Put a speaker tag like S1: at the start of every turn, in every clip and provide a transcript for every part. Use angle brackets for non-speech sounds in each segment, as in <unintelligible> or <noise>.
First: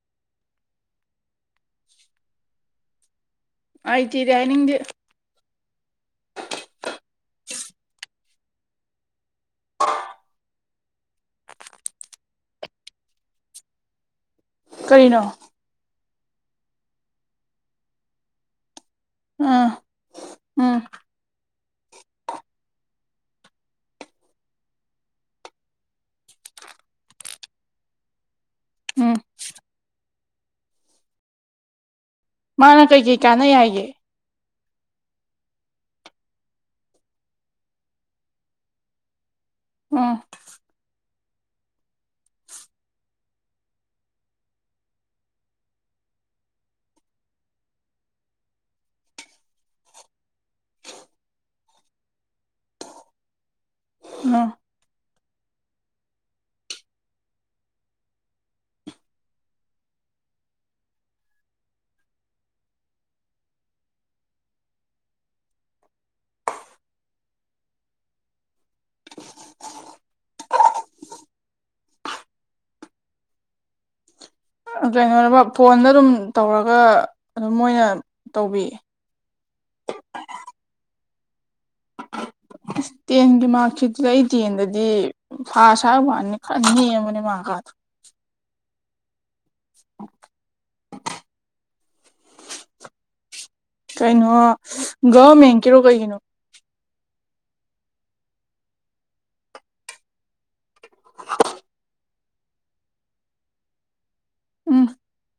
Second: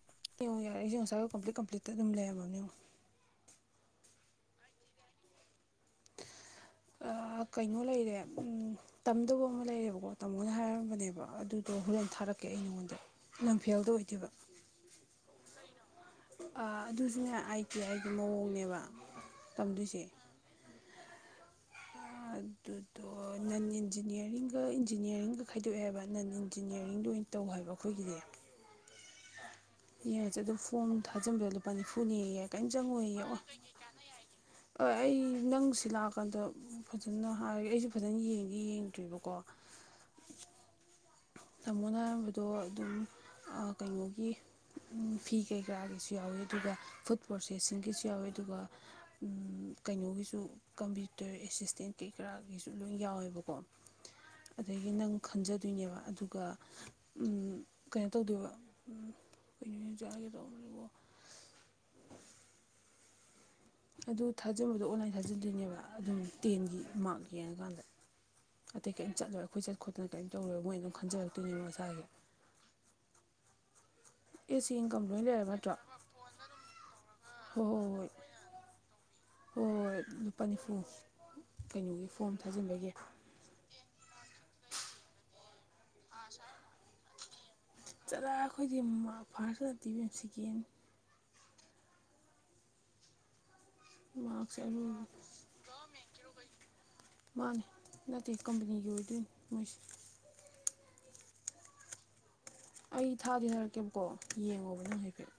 S1: <unintelligible> ꯉꯁꯥꯢ ꯑꯌꯨꯛ ꯀꯝꯄ꯭ꯂꯤꯠ ꯀꯝꯄ꯭ꯂꯤꯠꯇ ꯑꯗꯨꯝ ꯂꯩꯔꯝꯃꯕꯅꯦ
S2: ꯍꯩꯇꯦꯗꯤ ꯍꯥꯢꯅꯤꯡꯗꯦ
S1: ꯑꯥ ꯀꯩꯅꯣ ꯂꯩꯔꯦ ꯇꯝꯗꯕ ꯑꯃ ꯂꯩꯔꯦꯕꯀꯣ ꯇꯥꯃꯣꯅ ꯍꯥꯏꯔꯝꯕꯅꯦꯕ ꯑꯗꯨꯗꯣ ꯍꯣꯔꯦꯟ ꯊꯥꯔꯛꯀꯦ ꯑꯩ ꯅꯉꯣꯟꯗ ꯂꯝꯐꯦꯜꯗ ꯑꯣꯏꯗꯨꯢꯕ
S2: ꯀꯔꯤꯅꯣ
S1: ꯑꯥ ꯑꯗꯨꯁꯨꯅꯦ ꯑꯥꯢ ꯇꯤ ꯑꯥꯢ ꯒꯤ ꯃꯑꯣꯡꯅꯦꯕ
S2: ꯎꯝ
S1: ꯇꯝꯗꯣꯏꯁꯤ
S2: ꯎꯝ
S1: ꯑꯗꯨꯗꯣ ꯅꯟ ꯏꯟꯖꯤꯅꯤꯌꯥꯔꯤꯡꯒ ꯏꯟꯖꯤꯅꯤꯌꯥꯔꯤꯡꯒ ꯈꯥꯏꯗꯣꯛꯑꯦꯕ ꯅꯟ ꯅꯟ ꯏꯟꯖꯤꯅꯤꯌꯥꯔꯤꯡꯗ ꯑꯣꯏꯅ ꯇꯧ ꯍꯥꯏꯕ ꯑꯩꯈꯣꯏꯒꯤꯗꯤ
S2: ꯎꯝ
S1: <unintelligible> ꯑꯗꯨꯝ ꯐꯣꯡ ꯊꯥꯖꯟꯕꯗ ꯂꯨꯄꯥ ꯅꯤꯐꯨ ꯅꯤꯌꯦ ꯀꯩꯝ
S2: ꯃꯥꯅ ꯀꯩꯀꯩ
S1: ꯆꯪꯉꯣꯏꯌꯦ
S2: ꯀꯥꯟꯅꯩ ꯍꯥꯏꯒꯦ
S1: ꯑꯩ ꯅꯪ ꯁꯤ ꯂꯥꯛꯑꯀꯥꯟꯗ ꯐꯖꯅ ꯍꯥꯏꯔꯒꯦ ꯑꯩꯁꯨ ꯐꯖꯅ ꯌꯦꯡꯗꯤ ꯌꯦꯡꯗ꯭ꯔꯤꯕꯀꯣ
S2: ꯎꯝ
S1: ꯇꯥꯃꯣꯅ ꯍꯥꯏꯅꯔꯝꯕꯗꯣ ꯑꯗꯨꯝ ꯑ ꯀꯩꯅꯣꯒꯤ ꯐꯤ ꯀꯩꯀꯥꯒꯤꯁꯨ ꯌꯥꯎꯋꯤ ꯑꯗꯨꯒ ꯐꯨꯗ ꯄ꯭ꯔꯣꯁꯦꯁꯤꯡꯒꯤꯁꯨ ꯌꯥꯎꯋꯤ ꯑꯗꯨꯒ ꯎꯝ ꯀꯩꯅꯣꯒꯤꯁꯨ ꯀꯝꯄ꯭ꯌꯨꯇꯔ ꯑꯦꯁꯤꯁꯇꯦꯟ ꯀꯩꯀꯔꯥꯒꯤꯁꯨ ꯂꯣꯏ ꯌꯥꯎꯋꯦꯕꯀꯣ
S2: ꯎꯝ
S1: ꯑꯗꯒꯤ ꯅꯪ ꯈꯟꯖꯗꯣꯏꯅꯦꯕ ꯑꯗꯨ ꯑꯗꯨꯒ ꯎꯝ ꯀꯩꯅꯣ ꯇꯧꯗꯣꯏꯕ ꯎꯝ ꯀꯩꯅꯣ <unintelligible> ꯑꯗꯨ ꯊꯥꯖꯤꯟꯕꯗꯣ ꯑꯣꯟꯂꯥꯏꯟ ꯊꯥꯖꯤꯟꯗꯣꯏꯅꯦꯕ ꯑꯗꯨꯝ ꯇꯦꯟꯒꯤ ꯃꯥꯔꯛ ꯌꯦꯡꯉꯀꯥꯟꯗ ꯑꯇꯩ ꯀꯔꯤꯝ ꯆꯠꯂꯣꯏ ꯑꯩꯈꯣꯏ ꯆꯠ ꯈꯣꯠꯇꯅ ꯀꯔꯤꯝ ꯇꯧꯔꯣꯏ ꯃꯣꯏ ꯑꯗꯨꯝ ꯈꯟꯖꯔꯛꯇꯣꯏꯅꯦꯕ ꯃꯁꯥꯒꯤ <inaudible> ꯑꯦ ꯁꯤ
S2: ꯑ
S1: ꯏꯟꯀꯝ ꯂꯣꯏ
S2: ꯀꯩꯅꯣꯔꯕ
S1: ꯂꯩꯔꯕ ꯅꯠꯇ꯭ꯔꯣ
S2: ꯐꯣꯟꯗ ꯑꯗꯨꯝ ꯇꯧꯔꯒ ꯑꯗꯨ
S1: ꯍꯣꯏ
S2: ꯝꯣꯏꯅ
S1: ꯍꯣꯏ ꯍꯣꯏ
S2: ꯇꯧꯕꯤ
S1: ꯍꯣꯏ ꯂꯨꯄꯥ ꯅꯤꯐꯨ ꯀꯩꯅꯣꯒꯤ ꯐꯣꯝ ꯊꯥꯖꯤꯟꯕꯒꯤ
S2: ꯇꯦꯟꯒꯤ ꯃꯥꯔꯛꯁꯤꯠꯗꯣ ꯑꯩ ꯇꯦꯟꯗꯗꯤ ꯐꯥꯁ ꯍꯥꯏꯕ ꯋꯥꯅꯤ ꯈꯔ ꯅꯦꯝꯕꯅꯦ ꯃꯥꯛꯀꯗꯣ
S1: ꯆꯠꯂꯍꯦ ꯑꯩꯈꯣꯏꯗꯤ ꯃꯥꯔ꯭ꯛ ꯐꯥꯔꯁꯀ ꯅꯠꯇꯦ ꯏꯕꯦꯝ ꯁꯦꯀꯦꯟ
S2: ꯀꯩꯅꯣ
S1: ꯃꯥꯔꯛꯁꯦ ꯑꯔꯣꯏꯕ
S2: ꯒꯣꯔꯃꯦꯟꯀꯤꯔꯣ ꯀꯩꯒꯤꯅꯣ
S1: ꯃꯥꯅꯤ ꯅꯠꯇꯦ ꯀꯝꯄꯅꯤꯒꯤ ꯑꯣꯏꯗꯣꯏꯅꯤ ꯃꯣꯏꯁꯦ ꯑꯩ ꯊꯥꯗꯤ ꯍꯥꯏꯔꯛꯀꯦꯕꯀꯣ ꯌꯦꯡꯉꯣꯕ
S2: ꯎꯝ
S1: ꯅꯪ ꯍꯥꯏꯐꯦꯠ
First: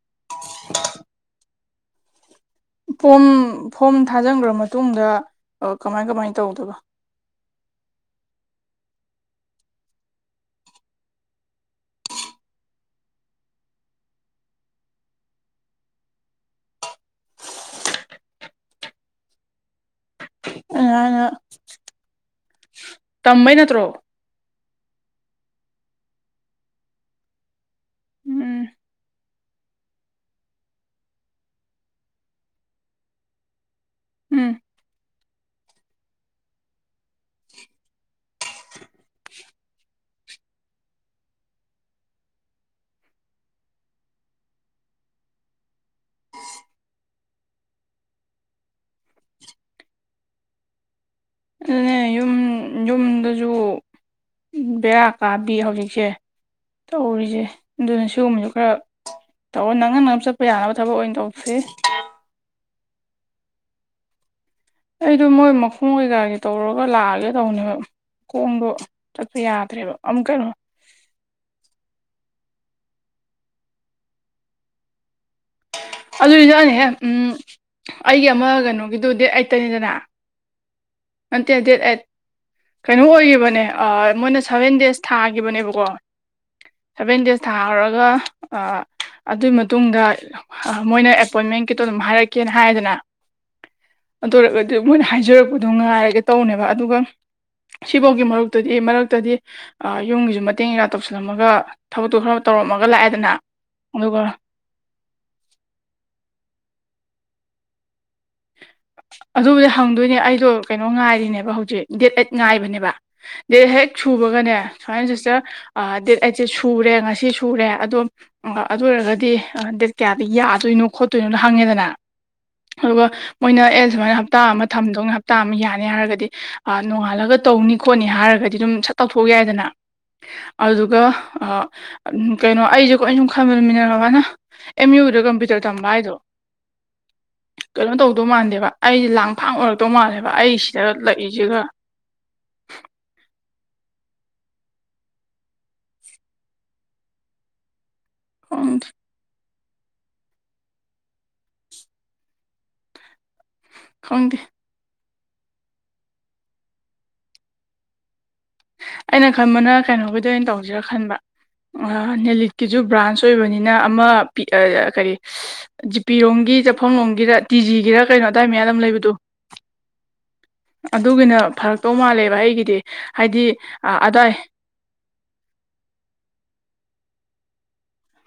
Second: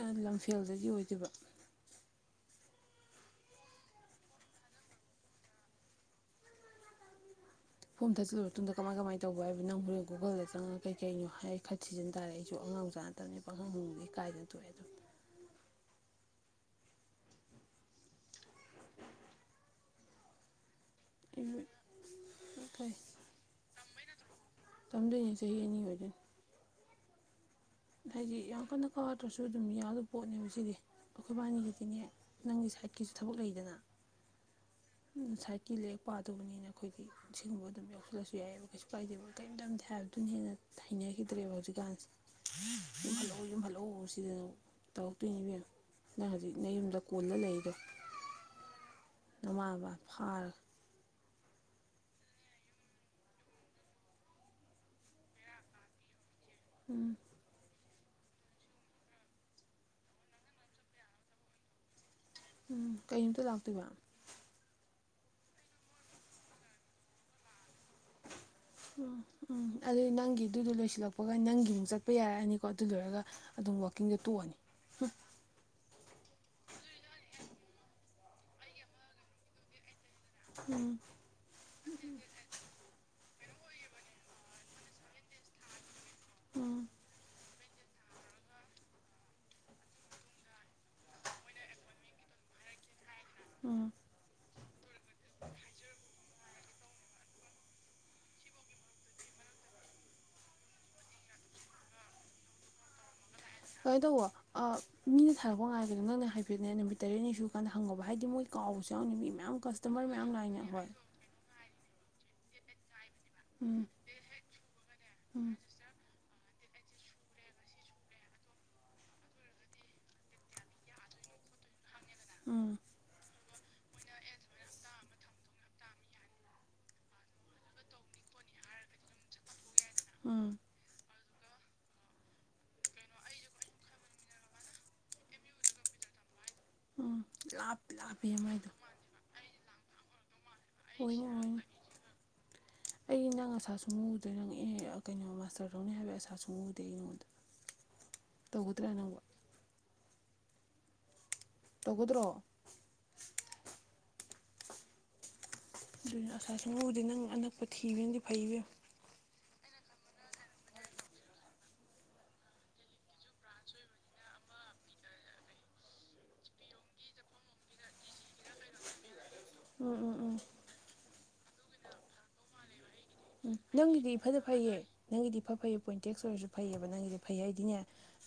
S1: ꯑ ꯂꯝꯐꯦꯜꯗꯒꯤ ꯑꯣꯏꯗꯣꯏꯕ
S2: ꯐꯣꯝ ꯐꯣꯝ ꯊꯥꯖꯤꯟꯈ꯭ꯔ ꯃꯇꯨꯡꯗ ꯀꯃꯥꯏ ꯀꯃꯥꯏꯅ ꯇꯧꯗꯣꯏꯕ
S1: ꯐꯣꯝ ꯊꯥꯖꯤꯜꯂꯕ ꯃꯇꯨꯡꯗ ꯀꯃꯥꯏ ꯀꯃꯥꯏ ꯇꯧꯕ ꯍꯥꯏꯕꯨ ꯅꯪ ꯍꯣꯔꯦꯟ ꯒꯨꯒꯜꯗ ꯆꯪꯉꯒ ꯀꯩ ꯀꯩꯅꯣ ꯍꯥꯏ ꯈꯔ ꯊꯤꯖꯤꯟ ꯇꯥꯔꯦ ꯑꯩꯁꯨ ꯑꯉꯥꯡ ꯃꯆꯥꯥ ꯇꯕꯅꯤꯅ ꯄꯪꯍꯪ ꯍꯡꯕꯁꯨ ꯏꯀꯥꯏꯗꯅ ꯊꯣꯛꯑꯦ ꯑꯗꯨꯝ
S2: <unintelligible> ꯇꯝꯕꯩ ꯅꯠꯇ꯭ꯔꯣ
S1: <unintelligible> ꯇꯝꯗꯣꯏꯅꯦ ꯆꯍꯤ ꯑꯅꯤ ꯑꯣꯏꯗꯣꯏꯅꯤ ꯍꯥꯏꯗꯤ ꯌꯥꯝ
S2: ꯎꯝ
S1: ꯀꯟꯅ ꯀꯥꯗ꯭ꯔꯁꯨ ꯑꯗꯨꯝ ꯌꯥꯗꯧ ꯄꯣꯠꯅꯦꯕ ꯁꯤꯗꯤ ꯑꯩꯈꯣꯏꯕꯥꯅꯤꯒꯤꯗꯤꯅꯦ ꯅꯪꯒꯤ ꯁꯥꯏꯠꯀꯤꯁꯨ ꯊꯕꯛ ꯂꯩꯗꯅ
S2: ꯎꯝ
S1: ꯎꯝ ꯁꯥꯏꯠꯀꯤ ꯂꯥꯏꯔꯤꯛ ꯄꯥꯗꯣꯕꯅꯤꯅ ꯑꯩꯈꯣꯏꯗꯤ ꯁꯤꯒꯨꯝꯕ ꯑꯗꯨꯝ ꯌꯥꯎꯁꯤꯜꯂꯁꯨ ꯌꯥꯏꯑꯦꯕ ꯀꯩꯁꯨ ꯀꯥꯏꯗꯦꯕ ꯀꯔꯤꯝꯇꯝꯗꯦ ꯍꯥꯏꯕꯗꯨꯅ ꯍꯦꯟꯅ ꯍꯩꯅꯈꯤꯗ꯭ꯔꯦꯕ ꯍꯧꯖꯤꯛꯀꯥꯟꯁꯦ ꯌꯨꯝ ꯍꯟꯂꯛꯑꯣ ꯌꯨꯝ ꯍꯟꯂꯛꯑꯣ ꯁꯤꯗ ꯇꯧꯔꯛꯇꯣꯏꯅꯦ ꯏꯕꯦꯝꯃ ꯅꯪ ꯍꯧꯖꯤꯛ ꯅꯌꯨꯝꯗ ꯀꯣꯟꯂ ꯂꯩꯔꯤꯗꯣ ꯅꯃꯥ ꯅꯄꯥ ꯐꯥꯔꯒ
S2: ꯑꯗꯨꯅꯦ ꯌꯨꯝ ꯌꯨꯝꯗꯁꯨ ꯕꯦꯔꯥ ꯀꯥꯕꯤ ꯍꯧꯖꯤꯛꯁꯦ
S1: ꯎꯝ
S2: ꯇꯧꯔꯤꯁꯦ ꯑꯗꯨꯅ ꯁꯤꯒꯨꯝꯕꯁꯨ ꯈꯔ ꯇꯧꯔ ꯅꯪꯅ ꯅꯪꯅ ꯆꯠꯄ ꯌꯥꯅꯕ ꯊꯕꯛ ꯑꯣꯏꯅ ꯇꯧꯁꯦ
S1: ꯎꯝ ꯀꯩ ꯅꯨꯃꯤꯠꯇ ꯂꯥꯛꯇꯣꯏꯕ
S2: ꯑꯩꯗꯣ ꯃꯣꯏ ꯃꯈꯣꯡ ꯀꯩꯀꯥꯒꯤ ꯇꯧꯔꯒ ꯂꯥꯛꯑꯒꯦ ꯇꯧꯅꯦꯕ ꯈꯣꯡꯗꯣ
S1: ꯎꯝ
S2: ꯆꯠꯄ
S1: ꯎꯝ
S2: ꯌꯥꯗ꯭ꯔꯦꯕ
S1: ꯑꯗꯨ
S2: ꯑꯃꯨꯛ ꯀꯩꯅꯣ
S1: ꯅꯪꯒꯤꯗꯨꯗꯣ ꯂꯣꯏꯁꯤꯜꯂꯛ ꯄꯒ ꯅꯪꯒꯤ ꯑꯃꯨꯛ ꯆꯠꯄ ꯌꯥꯔꯛꯑꯅꯤꯀꯣ ꯑꯗꯨ ꯂꯣꯏꯔꯒ ꯑꯗꯨꯝ ꯋꯥꯛꯀꯤꯡꯗꯣ ꯇꯣꯛꯑꯅꯤ
S2: ꯑꯗꯨꯗꯤ ꯅꯦꯅ ꯍꯦꯛ ꯎꯝ ꯑꯩꯒꯤ ꯑꯃ ꯀꯩꯅꯣꯒꯤꯗꯨ ꯗꯦꯠ ꯑꯩꯠꯇꯅꯤꯗꯅ
S1: ꯎꯝ
S2: ꯅꯠꯇꯦ ꯗꯦꯠ ꯑꯩꯠ ꯀꯩꯅꯣ ꯑꯣꯏꯈꯤꯕꯅꯦ ꯑ ꯃꯣꯏꯅ ꯁꯚꯦꯟ ꯗꯦꯖ ꯊꯥꯒꯤꯈꯤꯕꯅꯦꯕꯀꯣ
S1: ꯎꯝ
S2: ꯁꯚꯦꯟ ꯗꯦꯖ ꯊꯥꯔꯨꯔꯒ ꯑꯗꯨꯏ ꯃꯇꯨꯡꯗ ꯑ ꯃꯣꯏꯅ ꯑꯦꯄꯣꯏꯟꯃꯦꯟ ꯀꯤꯇꯣ ꯑꯗꯨꯝ ꯍꯥꯏꯔꯛꯀꯦꯅ ꯍꯥꯏꯗꯅ
S1: ꯎꯝ
S2: ꯑꯗꯨ ꯑꯣꯏꯔꯒꯗꯤ ꯃꯣꯏꯅ ꯍꯥꯏꯖꯔꯛꯄꯗꯣ ꯉꯥꯏꯔꯒꯦ ꯇꯧꯅꯦꯕ ꯑꯗꯨꯒ ꯁꯤꯕꯧꯒꯤ ꯃꯔꯨꯛꯇꯗꯤ ꯃꯔꯛꯇꯗꯤ ꯑꯥ ꯌꯨꯝꯒꯤꯁꯨ ꯃꯇꯦꯡ ꯀꯩꯀꯥ ꯇꯧꯁꯜꯂꯝꯃꯒ ꯊꯕꯛꯇꯨ ꯈꯔ ꯇꯧꯔꯝꯃꯒ ꯂꯥꯛꯑꯦꯗꯅ
S1: ꯁꯨꯃꯥꯏ
S2: ꯑꯗꯨꯒ
S1: ꯇꯧꯑꯣ ꯑꯥ ꯃꯤꯅ ꯊꯥꯔꯛꯄ ꯉꯥꯏꯒꯅꯣ ꯅꯪꯅ ꯍꯥꯏꯐꯦꯠꯅꯦ ꯅꯨꯃꯤꯠ ꯇꯔꯦꯠꯅꯤ ꯁꯨ ꯀꯥꯟꯗ ꯍꯪꯉꯣꯕ ꯍꯥꯏꯗꯤ ꯃꯣꯏ ꯀꯥꯎꯕꯁꯨ ꯌꯥꯎꯅꯤ ꯃꯤ ꯃꯌꯥꯝ
S2: ꯑꯗꯨꯕꯨꯗꯤ
S1: ꯀꯁꯇꯃꯔ
S2: ꯍꯪꯗꯣꯏꯅꯦ
S1: ꯃꯌꯥꯝ
S2: ꯑꯩꯗꯣ
S1: ꯂꯥꯛꯏꯅꯦ
S2: ꯀꯩꯅꯣ
S1: ꯍꯣꯏ
S2: ꯉꯥꯏꯔꯤꯅꯦꯕ ꯍꯧꯖꯤꯛ ꯗꯦꯠ ꯑꯩꯠ ꯉꯥꯏꯕꯅꯦꯕ ꯗꯦꯠ
S1: ꯎꯝ
S2: ꯍꯦꯛ ꯁꯨꯕꯒꯅꯦ ꯁꯨꯃꯥꯏꯅ
S1: ꯎꯝ
S2: ꯖꯤꯁꯇꯔ ꯗꯦꯠ ꯑꯩꯠꯁꯦ ꯁꯨꯔꯦ ꯉꯁꯤ ꯁꯨꯔꯦ ꯑꯗꯣ ꯑꯗꯨ ꯑꯣꯏꯔꯒꯗꯤ ꯗꯦꯠ ꯀꯌꯥꯗ ꯌꯥꯗꯣꯏꯅꯣ ꯈꯣꯠꯇꯣꯏꯅꯣ ꯍꯪꯉꯦꯗꯅ
S1: ꯎꯝ
S2: ꯑꯗꯨꯒ ꯃꯣꯏꯅ ꯑꯦ ꯁꯨꯃꯥꯏꯅ ꯍꯞꯇꯥ ꯑꯃ ꯊꯝꯗꯧ ꯍꯞꯇꯥ ꯑꯃ ꯌꯥꯅꯤ ꯍꯥꯏꯔꯒꯗꯤ ꯑꯥꯕꯥꯅꯣꯡꯉꯥꯜꯂꯒ ꯇꯧꯅꯤ ꯈꯣꯠꯅꯤ ꯍꯥꯏꯔꯒꯗꯤ ꯑꯗꯨꯝ ꯁꯠ ꯇꯧꯊꯣꯛꯎ ꯌꯥꯏꯗꯅ
S1: ꯎꯝ
S2: ꯑꯗꯨꯒ ꯑꯥ ꯀꯩꯅꯣ ꯑꯩꯁꯦ ꯑꯩꯁꯨꯝ ꯈꯟꯕꯗ ꯃꯤꯟꯅꯔꯕꯅ ꯑꯦꯝ ꯌꯨꯗ ꯀꯝꯄ꯭ꯌꯨꯇꯔ ꯇꯝꯕ ꯍꯥꯏꯗꯣ
S1: ꯎꯝ ꯂꯥꯞꯇꯤ
S2: ꯀꯩꯅꯣ ꯇꯧꯗꯧ
S1: ꯂꯥꯞꯄꯤꯍꯦ
S2: ꯃꯥꯟꯗꯦꯕ
S1: ꯃꯥꯏꯗꯣ
S2: ꯑꯩꯁꯦ ꯂꯥꯡ ꯐꯥꯡ ꯑꯣꯏꯔꯛꯇꯧ ꯃꯥꯜꯂꯦꯕ ꯑꯩ ꯁꯤꯗ
S1: ꯑꯣꯏꯅꯤ
S2: ꯂꯩꯁꯤꯒ
S1: <unintelligible> ꯏ ꯀꯩꯅꯣ ꯃꯥꯁꯇ꯭ꯔ ꯇꯧꯅꯤ ꯍꯥꯏꯕꯩ ꯑꯥꯁꯥ ꯁꯨꯛ ꯎꯎꯗꯦ ꯑꯩꯉꯣꯟꯗ
S2: ꯈꯪꯗꯦ
S1: ꯇꯧꯒꯗ꯭ꯔꯥꯅꯦ ꯅꯪꯕꯣ ꯇꯧꯒꯗ꯭ꯔꯣ
S2: ꯈꯪꯗꯦ
S1: ꯑꯗꯨꯅ ꯑꯁꯥ ꯁꯨꯡ ꯎ ꯎꯗꯦ ꯅꯪ ꯑꯅꯛꯄ ꯊꯤꯕꯅꯗꯤ ꯐꯩ ꯏꯕꯦꯝ
S2: ꯑꯩꯅ ꯈꯟꯕꯅ ꯀꯩꯅꯣꯒꯤꯗ ꯑꯣꯏꯟ ꯇꯧꯁꯤꯔꯥ ꯈꯟꯕ <unintelligible> ꯅꯦꯂꯤꯠꯀꯤꯁꯨ ꯕ꯭ꯔꯥꯟꯁ ꯑꯣꯏꯕꯅꯤꯅ ꯑꯃ ꯄꯤ ꯑꯥ ꯀꯔꯤ ꯖꯤꯄꯤꯔꯣꯝꯒꯤ ꯆꯠꯐꯝꯔꯣꯝꯒꯤꯗ ꯇꯤ ꯖꯤꯒꯤꯔꯥ ꯀꯩꯅꯣ ꯑꯗꯥꯏ ꯃꯌꯥꯗ ꯑꯝ ꯂꯩꯕꯗꯣ
S1: ꯎꯝ ꯎꯝ ꯎꯝ
S2: ꯑꯗꯨꯒꯤꯅ ꯐꯔꯛꯇꯧ ꯃꯥꯜꯂꯦꯕ ꯑꯩꯒꯤꯗꯤ ꯍꯥꯏꯗꯤ ꯑ
S1: ꯅꯪꯒꯤꯗꯤ
S2: ꯑꯗꯥꯏ
S1: ꯏꯐꯗ ꯐꯩꯌꯦ ꯅꯪꯒꯤꯗꯤ ꯏꯐ ꯐꯩꯌꯦ ꯄꯣꯏꯟꯇꯦꯛꯁ ꯑꯣꯏꯔꯁꯨ ꯐꯩꯌꯦꯕ ꯅꯪꯒꯤꯗꯤ ꯐꯩ ꯑꯩꯗꯤꯅꯦ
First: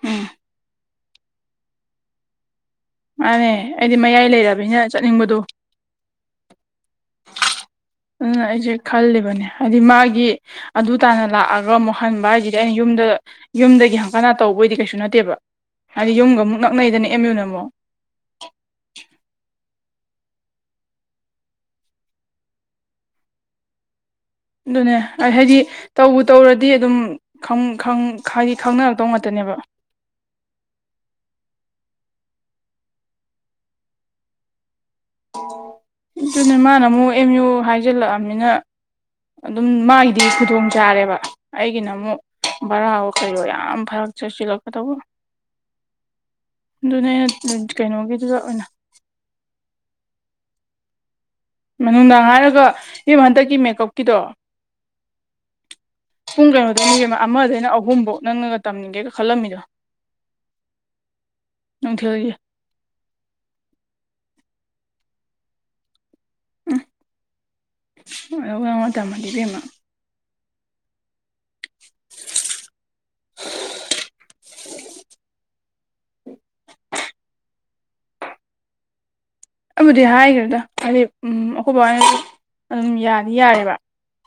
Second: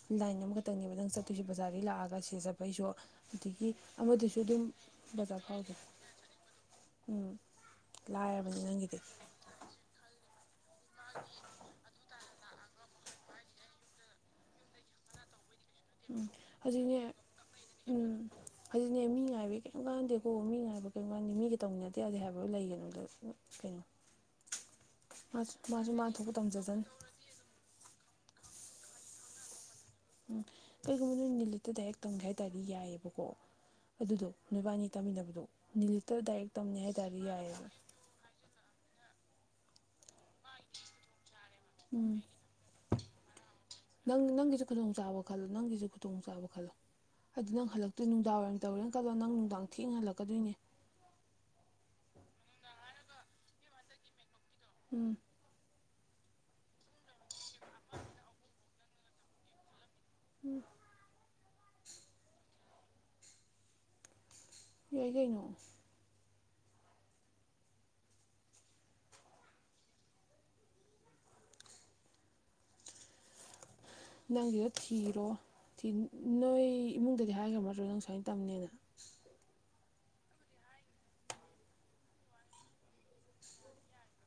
S2: ꯎꯝ
S1: ꯂꯥꯏꯟ ꯑꯃꯈꯇꯪꯅꯦꯕ ꯅꯪ ꯆꯠꯇꯣꯏꯁꯦ ꯕꯖꯥ꯭ꯔꯗꯒꯤ ꯂꯥꯛꯑꯒ ꯁꯤꯡꯖꯥꯕꯩꯁꯨ
S2: ꯃꯥꯅꯦ
S1: ꯑꯗꯒꯤ
S2: ꯑꯩꯗꯤ ꯃꯌꯥꯏ
S1: ꯑꯃꯗꯨꯁꯨ ꯗꯨꯝ
S2: ꯂꯩꯔꯕꯅꯤꯅ ꯆꯠꯅꯤꯡꯕꯗꯣ
S1: ꯕꯖꯥꯔ ꯐꯥꯎꯗ꯭ꯔꯦ ꯎꯝ
S2: ꯑꯗꯨꯅ
S1: ꯂꯥꯏꯔꯕꯅꯤ
S2: ꯑꯩꯁꯦ
S1: ꯅꯪꯒꯤꯗꯤ
S2: ꯈꯜꯂꯤꯕꯅꯦ ꯍꯥꯏꯗꯤ ꯃꯥꯒꯤ ꯑꯗꯨ ꯇꯥꯅ ꯂꯥꯛꯑꯒ ꯑꯃꯨꯛ ꯍꯟꯕ ꯍꯥꯏꯁꯤ ꯑꯩꯅ ꯌꯨꯝꯗ ꯌꯨꯝꯗꯒꯤ ꯍꯪꯒꯠꯗꯥ ꯇꯧꯕꯣꯏꯗꯤ ꯀꯩꯁꯨ ꯅꯠꯇꯦꯕ ꯍꯥꯏꯗꯤ ꯌꯨꯝꯒ ꯑꯃꯨꯛ
S1: ꯍꯧꯖꯤꯛꯅꯦ
S2: ꯅꯛꯅꯩꯗꯅ ꯑꯦꯝ ꯌꯨꯅ ꯑꯃꯨꯛ
S1: ꯎꯝ ꯍꯧꯖꯤꯅꯦ ꯃꯤ ꯉꯥꯏꯕ ꯀꯩꯝ ꯀꯥꯟꯗꯦꯀꯣ ꯃꯤ ꯉꯥꯏꯕ ꯀꯩꯝ ꯀꯥꯟꯗꯦ ꯃꯤꯒ ꯇꯧꯃꯤꯟꯅꯗꯦ ꯌꯥꯗꯦ ꯍꯥꯏꯕ <unintelligible> ꯀꯩꯅꯣ
S2: ꯑꯗꯨꯅꯦ
S1: ꯃꯥꯁꯨ
S2: ꯍꯥꯏꯗꯤ
S1: ꯃꯥꯁꯨ ꯃꯥꯅ
S2: ꯇꯧꯕꯨ
S1: ꯊꯣꯛꯄ
S2: ꯇꯧꯔꯗꯤ
S1: ꯇꯝꯖꯖꯅꯤ
S2: ꯑꯗꯨꯝ ꯈꯪ ꯈꯪ ꯍꯥꯏꯗꯤ ꯈꯪꯅꯔꯛꯇꯧ ꯉꯥꯛꯇꯅꯦꯕ
S1: ꯎꯝ ꯀꯩꯒꯨꯝꯕ ꯅꯣꯏ ꯅꯤꯂꯤꯠꯇꯨꯗ ꯍꯦꯛ ꯇꯝꯒꯦ ꯍꯥꯏꯇꯥꯔꯗꯤ ꯌꯥꯏꯕꯀꯣ ꯑꯗꯨꯗꯣ ꯅꯣꯏꯕꯥꯅꯤ ꯇꯝꯃꯤꯟꯅꯕꯗꯣ ꯅꯤꯂꯤꯠꯇ ꯗꯥꯏꯔꯦꯛ ꯇꯝꯅꯤ ꯍꯥꯏꯇꯥꯔꯗꯤ ꯌꯥꯏꯌꯦꯕ
S2: ꯖꯤꯜꯂꯛꯑꯝꯅꯤꯅ ꯑꯗꯨꯝ ꯃꯥꯒꯤꯗꯤ ꯈꯨꯗꯣꯡ ꯆꯥꯔꯦꯕ ꯑꯩꯒꯤꯅ
S1: ꯎꯝ
S2: ꯑꯃꯨꯛ ꯕꯔꯥꯋꯣ ꯀꯩꯋꯣ ꯌꯥꯝ ꯐꯔꯛ
S1: ꯅꯪ ꯅꯪꯒꯤꯁꯨ
S2: ꯆꯠꯁꯤꯜꯂꯛꯀꯗꯧꯕ
S1: ꯈꯨꯗꯣꯡꯆꯥꯥꯕ ꯈꯜꯂꯣ ꯅꯪꯒꯤꯁꯨ ꯈꯨꯗꯣꯡ ꯆꯥꯥꯕ ꯈꯜꯂꯣ
S2: ꯑꯗꯨꯅꯦ
S1: ꯑꯗꯨ
S2: ꯑꯩꯅ
S1: ꯅꯪ ꯍꯜꯂꯛꯇꯣꯏ ꯅꯨꯡꯗꯥꯡ
S2: ꯀꯩꯅꯣꯒꯤꯗꯨꯗ
S1: ꯋꯥꯏꯔꯝ
S2: ꯑꯣꯏꯅ
S1: ꯇꯧꯔꯦꯅ ꯀꯜꯂꯣ ꯅꯪ ꯅꯨꯡꯗꯥꯡ ꯊꯦꯡꯅ ꯍꯜꯂꯛꯀꯗꯣꯏꯅꯦ
S2: ꯃꯥ ꯅꯨꯡꯗꯥꯡ ꯍꯥꯏꯔꯒ ꯏꯕꯦꯝ ꯍꯟꯗꯛꯀꯤ ꯃꯦꯀꯞꯀꯤꯗꯣ
S1: ꯎꯝ
S2: ꯄꯨꯡ ꯀꯩꯅꯣꯗꯅꯤ ꯏꯕꯦꯝꯃ ꯑꯃꯗꯩꯅ ꯑꯍꯨꯝꯕꯧ ꯅꯪꯅꯒ ꯇꯝꯅꯤꯡꯉꯦꯒ ꯈꯜꯂꯝꯃꯤꯗꯣ
S1: ꯎꯝ꯫
S2: ꯅꯨꯡꯊꯤꯜꯒꯤ꯫
S1: ꯌꯥꯏ ꯀꯩꯅꯣ꯫
S2: ꯑ ꯋꯥꯑꯣ ꯇꯝꯃꯗꯤ ꯏꯕꯦꯝꯃ꯫
S1: ꯅꯪꯒꯤꯗꯣ ꯊꯤꯔꯣ ꯅꯣꯏ ꯏꯃꯨꯡꯗꯗꯤ ꯍꯥꯏ ꯉꯝꯃꯥꯗ꯭ꯔꯣ ꯅꯪ ꯁꯨꯃꯥꯏꯅ ꯇꯝꯅꯦꯅ꯫
S2: ꯑꯩꯕꯨꯗꯤ ꯍꯥꯏꯈ꯭ꯔꯦꯗ ꯍꯥꯏꯗꯤ ꯎꯝ ꯑꯈꯣꯏꯕꯍꯣꯏꯅꯁꯨ ꯑꯗꯨꯝ ꯌꯥꯗꯤ ꯌꯥꯔꯦꯕ꯫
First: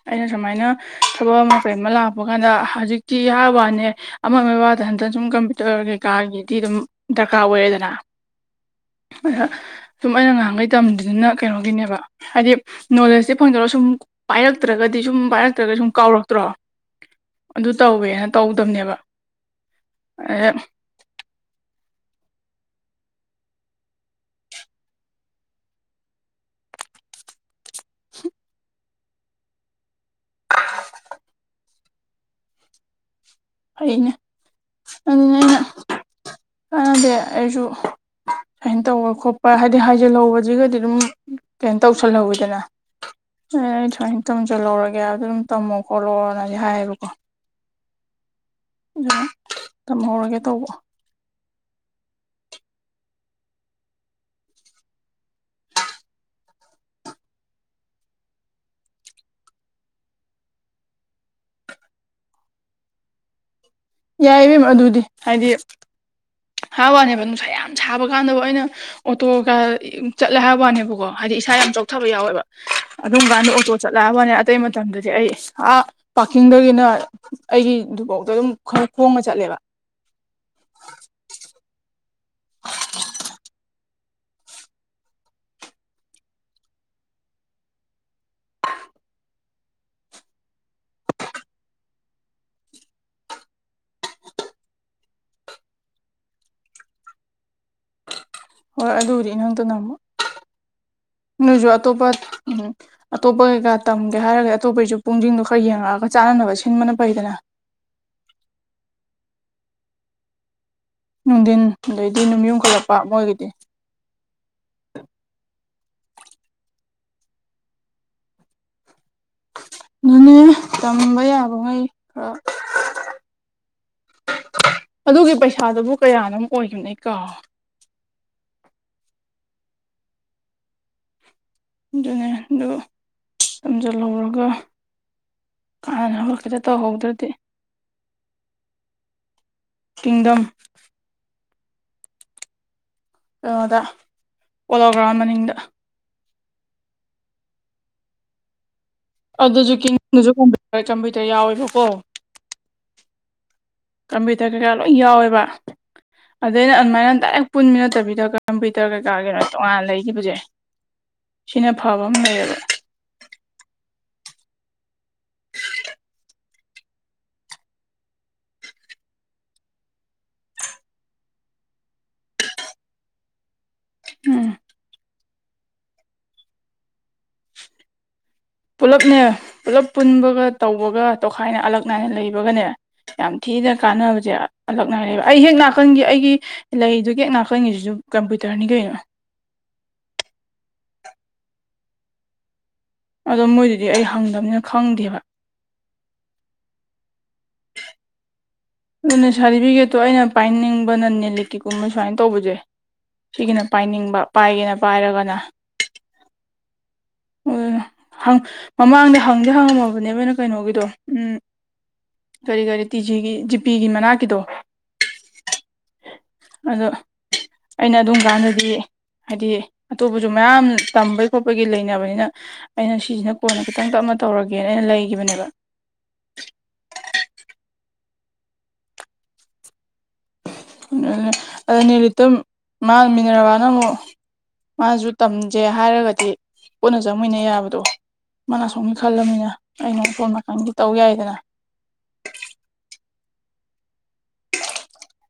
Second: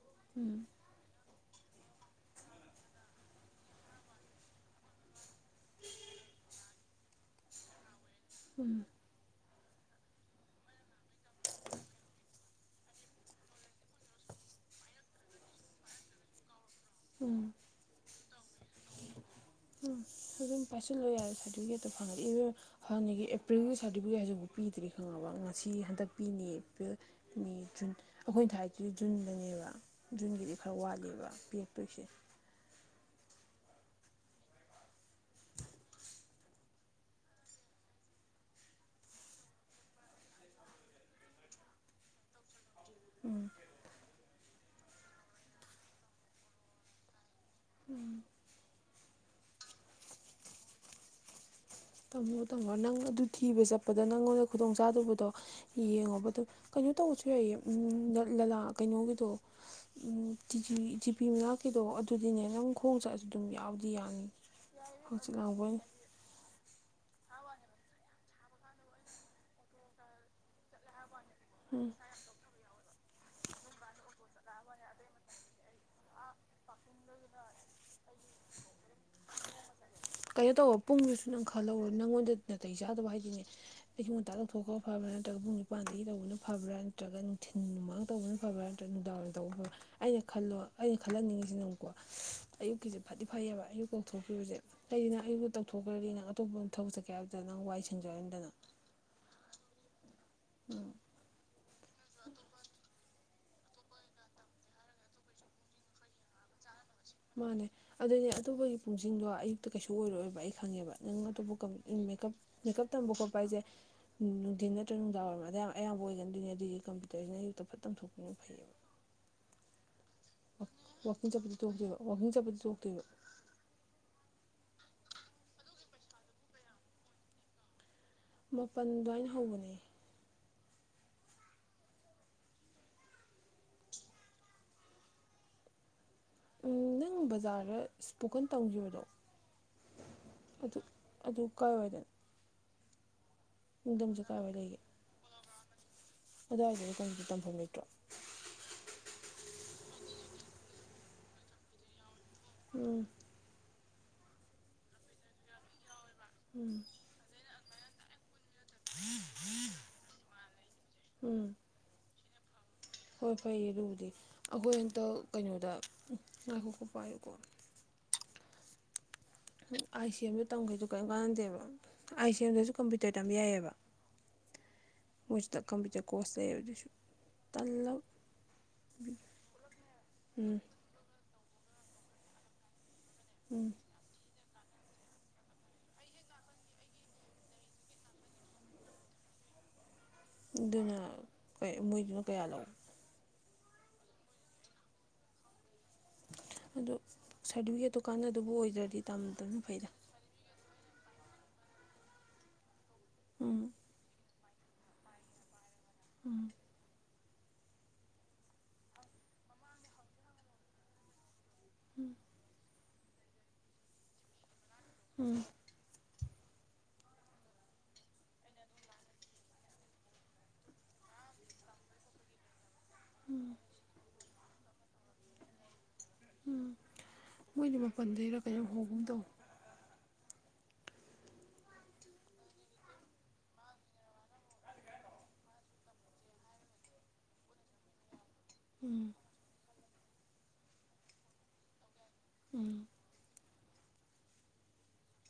S2: ꯑꯩꯅ
S1: ꯎꯝ
S2: ꯁꯨꯃꯥꯏꯅ ꯊꯕꯛ ꯑꯃ ꯀꯩꯑꯃ ꯂꯥꯛꯄ ꯀꯥꯟꯗ ꯍꯧꯖꯤꯛꯇꯤ ꯍꯥꯏꯕ ꯋꯥꯅꯤ ꯑꯃ ꯑꯃ ꯋꯥꯗ ꯅꯠꯇꯅ ꯁꯨꯝ ꯀꯝꯄ꯭ꯌꯨꯇꯔ ꯀꯩꯀꯥꯒꯤꯗꯤ ꯑꯗꯨꯝ ꯗꯔꯀꯥꯔ ꯑꯣꯏꯌꯦꯗꯅ꯫ ꯑꯗ ꯁꯨꯝ ꯑꯩꯅ ꯉꯍꯥꯟꯈꯩ ꯇꯝꯃꯤꯗꯨꯅ ꯀꯩꯅꯣꯒꯤꯅꯦꯕ꯫ ꯍꯥꯏꯗꯤ ꯅꯣꯂꯦꯖꯇꯤ ꯐꯪꯗꯣꯔ ꯁꯨꯝ ꯄꯥꯏꯔꯛꯇ꯭ꯔꯒꯗꯤ ꯁꯨꯝ ꯄꯥꯏꯔꯛꯇ꯭ꯔꯒ ꯁꯨꯝ ꯀꯥꯎꯔꯛꯇ꯭ꯔꯣ
S1: ꯎꯝ
S2: ꯑꯗꯨ ꯇꯧꯋꯦꯅ ꯇꯧꯗꯕꯅꯦꯕ꯫ ꯑꯗ
S1: ꯑꯗꯨꯝ ꯄꯥꯏꯁꯤꯜꯂꯨ ꯌꯥꯔꯦ ꯁꯥꯔꯇꯐꯤꯀꯦꯠꯇꯣ ꯐꯪꯉꯥꯗꯤ꯫ ꯍꯥꯟꯅꯒꯤ ꯑꯦꯄ꯭ꯔꯤꯜꯒꯤ ꯁꯥꯔꯇꯤꯐꯤꯀꯦꯠ ꯍꯥꯏꯁꯤꯕꯧ ꯄꯤꯗ꯭ꯔꯤ ꯈꯪꯉꯕ ꯉꯁꯤ ꯍꯟꯗꯛ ꯄꯤꯅꯤꯌꯦ ꯑꯦꯄ꯭ꯔꯤꯜ꯫ ꯃꯤ ꯖꯨꯟ ꯑꯩꯈꯣꯏꯅ ꯊꯥꯏꯁꯤꯗꯤ ꯖꯨꯟꯗꯅꯦꯕ ꯖꯨꯟꯒꯤꯗꯤ ꯈꯔ ꯋꯥꯠꯂꯤꯕ ꯄꯔꯛꯇꯣꯏꯁꯦ꯫
S2: ꯐꯩꯅꯦ ꯑꯗꯨꯅꯦ ꯑꯩꯅ ꯀꯥꯟꯅꯗꯦ ꯑꯩꯁꯨ ꯁꯨꯃꯥꯏꯅ ꯇꯧꯕ ꯈꯣꯠꯄ ꯍꯥꯏꯗꯤ ꯍꯥꯏꯖꯤꯜꯍꯧꯕꯁꯤꯒꯗꯤ ꯑꯗꯨꯝ ꯀꯩꯅꯣ ꯇꯧꯁꯜꯍꯧꯋꯤꯗꯅ꯫ ꯑꯦ ꯑꯩ ꯁꯨꯃꯥꯏꯅ ꯇꯝꯖꯍꯧꯔꯒꯦ ꯑꯗꯨ ꯑꯗꯨꯝ ꯇꯝꯃꯣ ꯈꯣꯠꯂꯣꯅꯗꯤ ꯍꯥꯏꯌꯦꯕꯀꯣ꯫
S1: ꯎꯝ꯫
S2: ꯑꯗꯨ ꯇꯝꯍꯧꯔꯒꯦ ꯇꯧꯕ꯫
S1: ꯇꯝꯃꯣ ꯇꯝꯃꯣ ꯅꯪ ꯑꯗꯨ ꯊꯤꯕ ꯆꯠꯄꯗ ꯅꯪꯉꯣꯟꯗ ꯈꯨꯗꯣꯡ ꯆꯥꯗꯕꯗꯣ ꯌꯦꯡꯉꯣꯕ ꯑꯗꯨ ꯀꯩꯅꯣ ꯇꯧꯕꯁꯨ ꯌꯥꯏꯌꯦ ꯎꯝ ꯂꯂꯥ ꯀꯩꯅꯣꯒꯤꯗꯣ ꯎꯝ ꯇꯤꯖꯤ ꯖꯤꯄꯤ ꯃꯅꯥꯛꯀꯤꯗꯣ ꯑꯗꯨꯗꯤꯅꯦ ꯅꯪ ꯈꯣꯡ ꯆꯠꯂꯁꯨ ꯑꯗꯨꯝ ꯌꯥꯕꯨꯗꯤ ꯌꯥꯅꯤ
S2: ꯌꯥꯏ
S1: ꯍꯪꯆꯤꯛ ꯂꯥꯡꯕ ꯑꯣꯏꯅ꯫
S2: ꯍꯥꯏꯕ ꯋꯥꯅꯦꯕ ꯅꯨꯡꯁꯥ ꯌꯥꯝ ꯁꯥꯕ ꯀꯥꯟꯗ ꯑꯩꯅ ꯑꯣꯇꯣꯒ ꯆꯠꯂꯦ ꯍꯥꯏꯕ ꯋꯥꯅꯦꯕꯀꯣ ꯍꯥꯏꯗꯤ ꯏꯁꯥ ꯌꯥꯝ ꯆꯥꯎꯊꯕ ꯌꯥꯎꯋꯦꯕ ꯑꯗꯨꯝ ꯀꯥꯟꯗ ꯑꯣꯇꯣ ꯆꯠꯂꯦ ꯍꯥꯏꯕꯋꯥꯅꯦ ꯑꯇꯩ ꯃꯇꯝꯗꯗꯤ ꯑꯩ ꯑꯥ ꯄꯥꯔꯀꯤꯡꯗꯒꯤꯅ ꯑꯩꯒꯤ ꯗꯨꯕꯧꯗ ꯑꯗꯨꯝ ꯈꯔ ꯈꯣꯡꯅ ꯆꯠꯂꯦꯕ꯫
S1: ꯀꯩꯅꯣ ꯇꯧꯑꯣ ꯄꯨꯡꯗꯨꯁꯨ ꯅꯪ ꯈꯜꯍꯧꯔꯣ ꯅꯪꯉꯣꯟꯗ ꯅꯥꯇꯩ ꯆꯥꯗꯕ ꯍꯥꯏꯗꯤꯅꯦ꯫ ꯑꯌꯨꯛ ꯉꯇꯥ ꯂꯧꯊꯣꯛꯈ꯭ꯔ ꯐꯕ꯭ꯔꯥ ꯅꯠꯇ꯭ꯔꯒ ꯄꯨꯡ ꯅꯤꯄꯥꯟꯗꯒꯤ ꯇꯧꯕꯅ ꯐꯕ꯭ꯔꯥ ꯅꯠꯇ꯭ꯔꯒ ꯅꯨꯡꯊꯤꯟ ꯃꯥ ꯇꯧꯕꯅ ꯐꯕ꯭ꯔꯥ ꯅꯠꯇ꯭ꯔ ꯅꯨꯡꯗꯥꯡꯋꯥꯏꯔꯝ ꯇꯧꯕ ꯐꯕ꯭ꯔꯥ ꯑꯩꯅ ꯈꯜꯂꯣ ꯑꯩꯅ ꯈꯜꯍꯟꯅꯤꯡꯉꯤꯁꯤꯅ ꯑꯃꯨꯛꯀꯣ ꯑꯌꯨꯛꯀꯤꯁꯦ ꯐꯗꯤ ꯐꯩꯌꯦꯕ ꯑꯌꯨꯛ ꯀꯣꯡꯊꯣꯛꯈꯤꯕꯁꯦ꯫ ꯑꯩꯗꯤ ꯅꯪ ꯑꯌꯨꯛꯇ ꯇꯧꯊꯣꯛꯈ꯭ꯔꯗꯤ ꯅꯪ ꯑꯇꯣꯞꯄ ꯊꯕꯛ ꯆꯠꯀꯦ ꯍꯥꯏꯕꯗ ꯅꯪ ꯋꯥꯏ ꯁꯦꯡꯖꯔꯅꯤꯗꯅ꯫
S2: ꯍꯣꯏ ꯑꯗꯨꯕꯨꯗꯤ ꯏꯅꯪꯇ ꯅꯪꯕ꯫
S1: ꯎꯝ꯫
S2: ꯅꯣꯏꯁꯨ ꯑꯇꯣꯞꯄ ꯎꯝ ꯑꯇꯣꯞꯄ ꯀꯩꯀꯥ ꯇꯝꯒꯦ ꯍꯥꯏꯔꯒꯗꯤ ꯑꯇꯣꯞꯄꯒꯤꯁꯨ ꯄꯨꯡꯁꯤꯡꯗꯣ ꯈꯔ ꯌꯦꯡꯉꯛꯑꯒ ꯆꯥꯅꯅꯕ ꯁꯤꯟꯕꯅ ꯐꯩꯗꯅ꯫
S1: ꯃꯥꯅꯦ ꯑꯗꯨꯅꯦ ꯑꯇꯣꯞꯄꯒꯤ ꯄꯨꯡꯁꯤꯡꯗꯣ ꯑꯌꯨꯛꯇ ꯀꯩꯁꯨ ꯑꯣꯏꯔꯣꯏꯕ ꯑꯩ ꯈꯪꯉꯦꯕ꯫ ꯎꯝ ꯑꯗꯨꯕꯨ
S2: ꯅꯨꯡꯊꯤꯟ
S1: ꯀꯝꯄꯦꯅꯤ
S2: ꯑꯗꯩꯗꯤ
S1: ꯃꯦꯀꯞ
S2: ꯅꯨꯝ
S1: ꯃꯦꯀꯞ ꯃꯦꯀꯞ
S2: ꯌꯨꯡꯈꯠꯂꯛꯄ
S1: ꯇꯝꯕ ꯈꯣꯠꯄ
S2: ꯃꯣꯏꯒꯤꯗꯤ
S1: ꯍꯥꯏꯁꯦ ꯅꯨꯡꯊꯤꯟ ꯅꯠꯇ꯭ꯔꯒ ꯅꯨꯡꯗꯥꯡꯋꯥꯏꯔꯝ ꯑꯗꯨꯋꯥꯏ ꯑꯌꯥꯝꯕ ꯑꯣꯏꯒꯟꯗꯣꯏꯅꯦ ꯑꯗꯨꯗꯤ ꯀꯝꯄ꯭ꯌꯨꯇꯔꯁꯤꯅ ꯑꯌꯨꯛꯇ ꯐꯠ ꯇꯝꯊꯣꯛꯄꯅ ꯐꯩꯌꯦꯕ꯫
S2: ꯑꯗꯨꯅꯦ ꯇꯝꯕ
S1: ꯋꯥꯛꯀꯤꯡ ꯆꯠꯄꯗꯤ
S2: ꯌꯥꯕꯉꯩ
S1: ꯇꯣꯛꯇꯦꯕ ꯋꯥꯛꯀꯤꯡ
S2: ꯈꯔ꯫
S1: ꯆꯠꯄꯗꯤ ꯇꯣꯛꯇꯦꯕ
S2: ꯑꯗꯨꯒꯤ ꯄꯩꯁꯥꯗꯨꯕꯨ ꯀꯌꯥꯅꯣ ꯑꯣꯏꯈꯤꯕꯅꯦ ꯑꯩ ꯀꯥꯎꯔꯦ꯫
S1: ꯃꯥꯄꯜ ꯑꯗꯨꯋꯥꯏꯅ ꯍꯧꯕꯅꯦ꯫
S2: ꯑꯗꯨꯅꯦ ꯑꯗꯨ ꯇꯝꯖꯜꯍꯧꯔꯒ ꯀꯥꯟꯅꯅꯕ꯫ ꯈꯤꯇ
S1: ꯎꯝ ꯅꯪ
S2: ꯇꯧꯍꯧꯗ꯭ꯔꯗꯤ
S1: ꯕꯖꯥꯔꯗ ꯏꯁꯄꯣꯀꯟ ꯇꯧꯈꯤꯕꯗꯣ꯫
S2: ꯀꯤꯡꯗꯝ
S1: ꯑꯗꯨ ꯑꯗꯨ ꯀꯥꯏꯋꯥꯏꯗꯅꯣ꯫
S2: ꯀꯩꯅꯣꯗ
S1: ꯅꯤꯡꯗꯝꯁꯦ
S2: ꯄꯣꯂꯣ ꯒ꯭ꯔꯥꯎꯟ ꯃꯅꯤꯡꯗ꯫
S1: ꯑꯗꯨꯋꯥꯏꯗꯗꯤ ꯀꯝꯄꯨ ꯇꯝꯐꯝ ꯂꯩꯇ꯭ꯔꯣ꯫
S2: ꯑꯗꯨꯁꯨꯁꯨꯝ ꯀꯝꯄ꯭ꯌꯨꯇꯔ ꯌꯥꯎꯋꯦꯕꯀꯣ
S1: ꯎꯝ꯫
S2: ꯀꯝꯄ꯭ꯌꯨꯇꯔ ꯀꯩꯀꯥ ꯂꯣꯏ ꯌꯥꯎꯋꯦꯕ ꯑꯗꯩ
S1: ꯎꯝ
S2: ꯑꯩꯅ ꯑꯗꯨꯃꯥꯏꯅ ꯗꯥꯏꯔꯦꯛ ꯄꯨꯟꯃꯤ ꯅꯠꯇꯕꯤꯗ ꯀꯝꯄ꯭ꯌꯨꯇꯔ ꯀꯩꯀꯥ ꯀꯩꯅꯣ ꯇꯣꯉꯥꯟꯅ ꯂꯩꯒꯤꯕꯖꯦ
S1: ꯎꯝ
S2: ꯁꯤꯅ ꯐꯕ ꯑꯃ ꯂꯩꯌꯦꯕ꯫
S1: ꯍꯣꯏ ꯐꯩꯌꯦ ꯑꯗꯨꯕꯨꯗꯤ ꯑꯩꯈꯣꯏ ꯍꯟꯇꯛ ꯀꯩꯅꯣꯗ ꯉꯥꯏꯈꯣꯀꯣ ꯄꯥꯏꯌꯨꯀꯣ ꯑꯥꯏ ꯁꯤ ꯑꯦꯝꯁꯨ ꯇꯝꯈꯩꯗꯨ ꯀꯔꯤꯝ ꯀꯥꯟꯅꯗꯦꯕ ꯑꯥꯏ ꯁꯤ ꯑꯦꯝꯗꯁꯨ ꯀꯝꯄ꯭ꯌꯨꯇꯔ ꯇꯝꯕ ꯌꯥꯏꯌꯦꯕ꯫
S2: ꯎꯝ꯫
S1: ꯀꯝꯄ꯭ꯌꯨꯇꯔ ꯀ꯭ꯔꯣꯁꯦ ꯍꯧꯖꯤꯛꯁꯨ ꯇꯜꯂꯕ꯫
S2: ꯄꯨꯜꯂꯞꯅꯦ ꯄꯨꯂꯞ ꯄꯨꯟꯕꯒ
S1: ꯎꯝ
S2: ꯇꯧꯕꯒ ꯇꯣꯈꯥꯏꯅ ꯑꯜꯂꯛ ꯅꯥꯏꯅ ꯂꯩꯕꯒꯅꯦ ꯌꯥꯝ
S1: ꯎꯝ
S2: ꯊꯤꯅ ꯀꯥꯟꯅꯕꯁꯦ ꯑꯜꯂꯛꯅꯏꯂꯩꯕ ꯑꯩ ꯍꯦꯛ ꯅꯥꯀꯟꯒꯤ ꯑꯩꯒꯤ ꯂꯩꯗꯨꯒꯤ ꯍꯦꯛ ꯅꯥꯀꯟꯒꯤꯁꯤꯁꯨ ꯀꯝꯄ꯭ꯌꯨꯇꯔꯅꯤ ꯀꯩꯅꯣ
S1: ꯑꯗꯨꯅ ꯈꯣꯏ ꯃꯣꯏꯗꯨꯅ ꯀꯌꯥ ꯂꯧ
S2: ꯑꯗꯣ ꯃꯣꯏꯗꯨꯗꯤ ꯑꯩ ꯍꯪꯗꯕꯅꯤꯅ ꯈꯪꯗꯦꯕ꯫
S1: ꯑꯗꯣ ꯁꯥꯔꯇꯤꯐꯤꯀꯦꯠꯇꯣ ꯀꯥꯟꯅꯗꯕ ꯑꯣꯏꯗ꯭ꯔꯗꯤ
S2: ꯑꯗꯨꯅ
S1: ꯇꯝꯗꯕꯅ ꯐꯩꯗ
S2: ꯁꯥꯔꯇꯤꯐꯤꯀꯦꯠꯇꯣ ꯑꯩꯅ ꯄꯥꯏꯅꯤꯡꯕꯅ ꯅꯦꯜꯂꯤꯛꯀꯤꯛꯀꯨꯝꯕ ꯁꯨꯃꯥꯏꯅ ꯇꯧꯕꯁꯦ꯫
S1: ꯎꯝ
S2: ꯁꯤꯒꯤꯅ ꯄꯥꯏꯅꯤꯡꯕ ꯄꯥꯏꯒꯦꯅ ꯄꯥꯏꯔꯒꯅ꯫
S1: <inaudible>
S2: ꯍꯣꯏꯅꯦ ꯍꯡ ꯃꯃꯥꯡꯗꯤ ꯍꯪꯗꯤ ꯍꯪꯉꯝꯃꯕꯅꯦꯕꯅ ꯀꯩꯅꯣꯒꯤꯗꯣ ꯎꯝ ꯀꯔꯤ ꯀꯔꯤ ꯇꯤꯖꯤꯒꯤ ꯖꯤꯄꯤꯒꯤ ꯃꯅꯥꯛꯀꯤꯗꯣ꯫
S1: ꯎꯝ
S2: ꯑꯗꯣ ꯑꯩꯅ ꯑꯗꯨꯝ ꯀꯥꯟꯗꯗꯤ ꯍꯥꯏꯗꯤ ꯑꯇꯣꯞꯄꯁꯨ ꯃꯌꯥꯝ ꯇꯝꯕꯒꯤ ꯈꯣꯠꯄꯒꯤ ꯂꯩꯅꯕꯅꯤꯅ ꯑꯩꯅ ꯁꯤꯁꯤꯅ ꯀꯣꯟꯅ ꯈꯤꯇꯪ ꯇꯞꯅ ꯇꯧꯔꯒꯦꯅ ꯑꯩꯅ ꯂꯩꯒꯤꯕꯅꯦꯕ꯫
S1: ꯃꯣꯏꯅ ꯃꯄꯟꯗꯩꯔ ꯀꯩꯅꯣꯝ ꯍꯧꯒꯨꯝ ꯇꯧ
S2: ꯑꯗꯨꯅꯦ ꯑꯗꯨ ꯅꯦꯔꯤꯠꯇꯝ ꯃꯥꯡ ꯃꯤꯟꯅꯔꯕꯅ ꯑꯃꯨꯛ ꯃꯥꯖꯨ ꯇꯝꯖꯦ ꯍꯥꯏꯔꯒꯗꯤ ꯄꯨꯟꯅ ꯆꯪꯃꯤꯟꯅ ꯌꯥꯕꯗꯣ ꯃꯥꯅꯥ ꯁꯣꯝꯒꯤ
S1: ꯎꯝ
S2: ꯈꯜꯂꯃꯤꯅ ꯑꯩꯅ ꯁꯣꯝ ꯅꯥꯀꯟꯒꯤ ꯇꯧ ꯌꯥꯏꯗꯅ꯫
S1: ꯎꯝ
S2: <unintelligible>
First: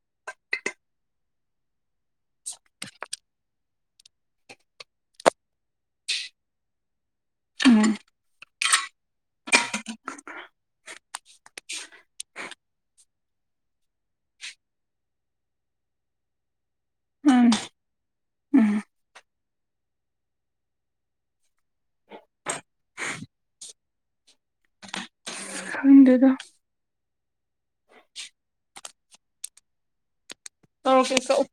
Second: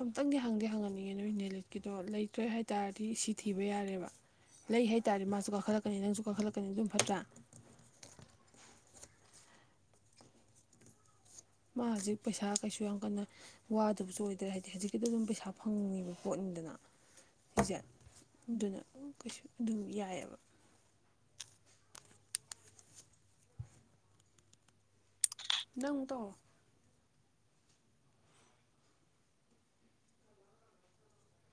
S1: ꯑꯝꯛꯇꯪꯗꯤ ꯍꯪꯗꯤ ꯍꯪꯍꯟꯒꯤꯒꯦ ꯅꯣꯏ ꯅꯦꯂꯤꯠꯀꯤꯗꯣ ꯂꯩꯇ꯭ꯔꯦ ꯍꯥꯏ ꯇꯥꯔꯗꯤ ꯁꯤ ꯊꯤꯕ ꯌꯥꯔꯦꯕ꯫ ꯂꯩ ꯍꯥꯏꯇꯥꯔꯗꯤ ꯃꯥꯁꯨ ꯀꯥꯈꯠꯂꯛꯀꯅꯤ ꯅꯪꯁꯨ ꯀꯥꯈꯠꯂꯛꯀꯅꯤ ꯑꯗꯨꯝ ꯐꯠꯇ꯭ꯔꯥ꯫
S2: ꯎꯝ
S1: ꯃꯥ ꯍꯧꯖꯤꯛ ꯄꯩꯁꯥ ꯀꯩꯁꯨ ꯌꯥꯝ ꯀꯟꯅ ꯋꯥꯗꯨꯕꯨꯁꯨ ꯑꯣꯏꯗ꯭ꯔꯦ ꯍꯥꯏꯗꯤ ꯍꯧꯖꯤꯛꯀꯤꯗꯤ ꯑꯗꯨꯝ ꯄꯩꯁꯥ ꯐꯪꯉꯤꯕ ꯄꯣꯠꯅꯤꯗꯅ
S2: ꯎꯝ
S1: ꯍꯧꯖꯤꯛ
S2: ꯎꯝ
S1: ꯑꯗꯨꯅ ꯀꯩꯁꯨ ꯑꯗꯨꯝ ꯌꯥꯏꯌꯦꯕ꯫ ꯅꯪ ꯇꯣ
S2: ꯈꯪꯗꯦꯗ ꯇꯧꯔꯛꯀꯦ ꯀꯛꯎ꯫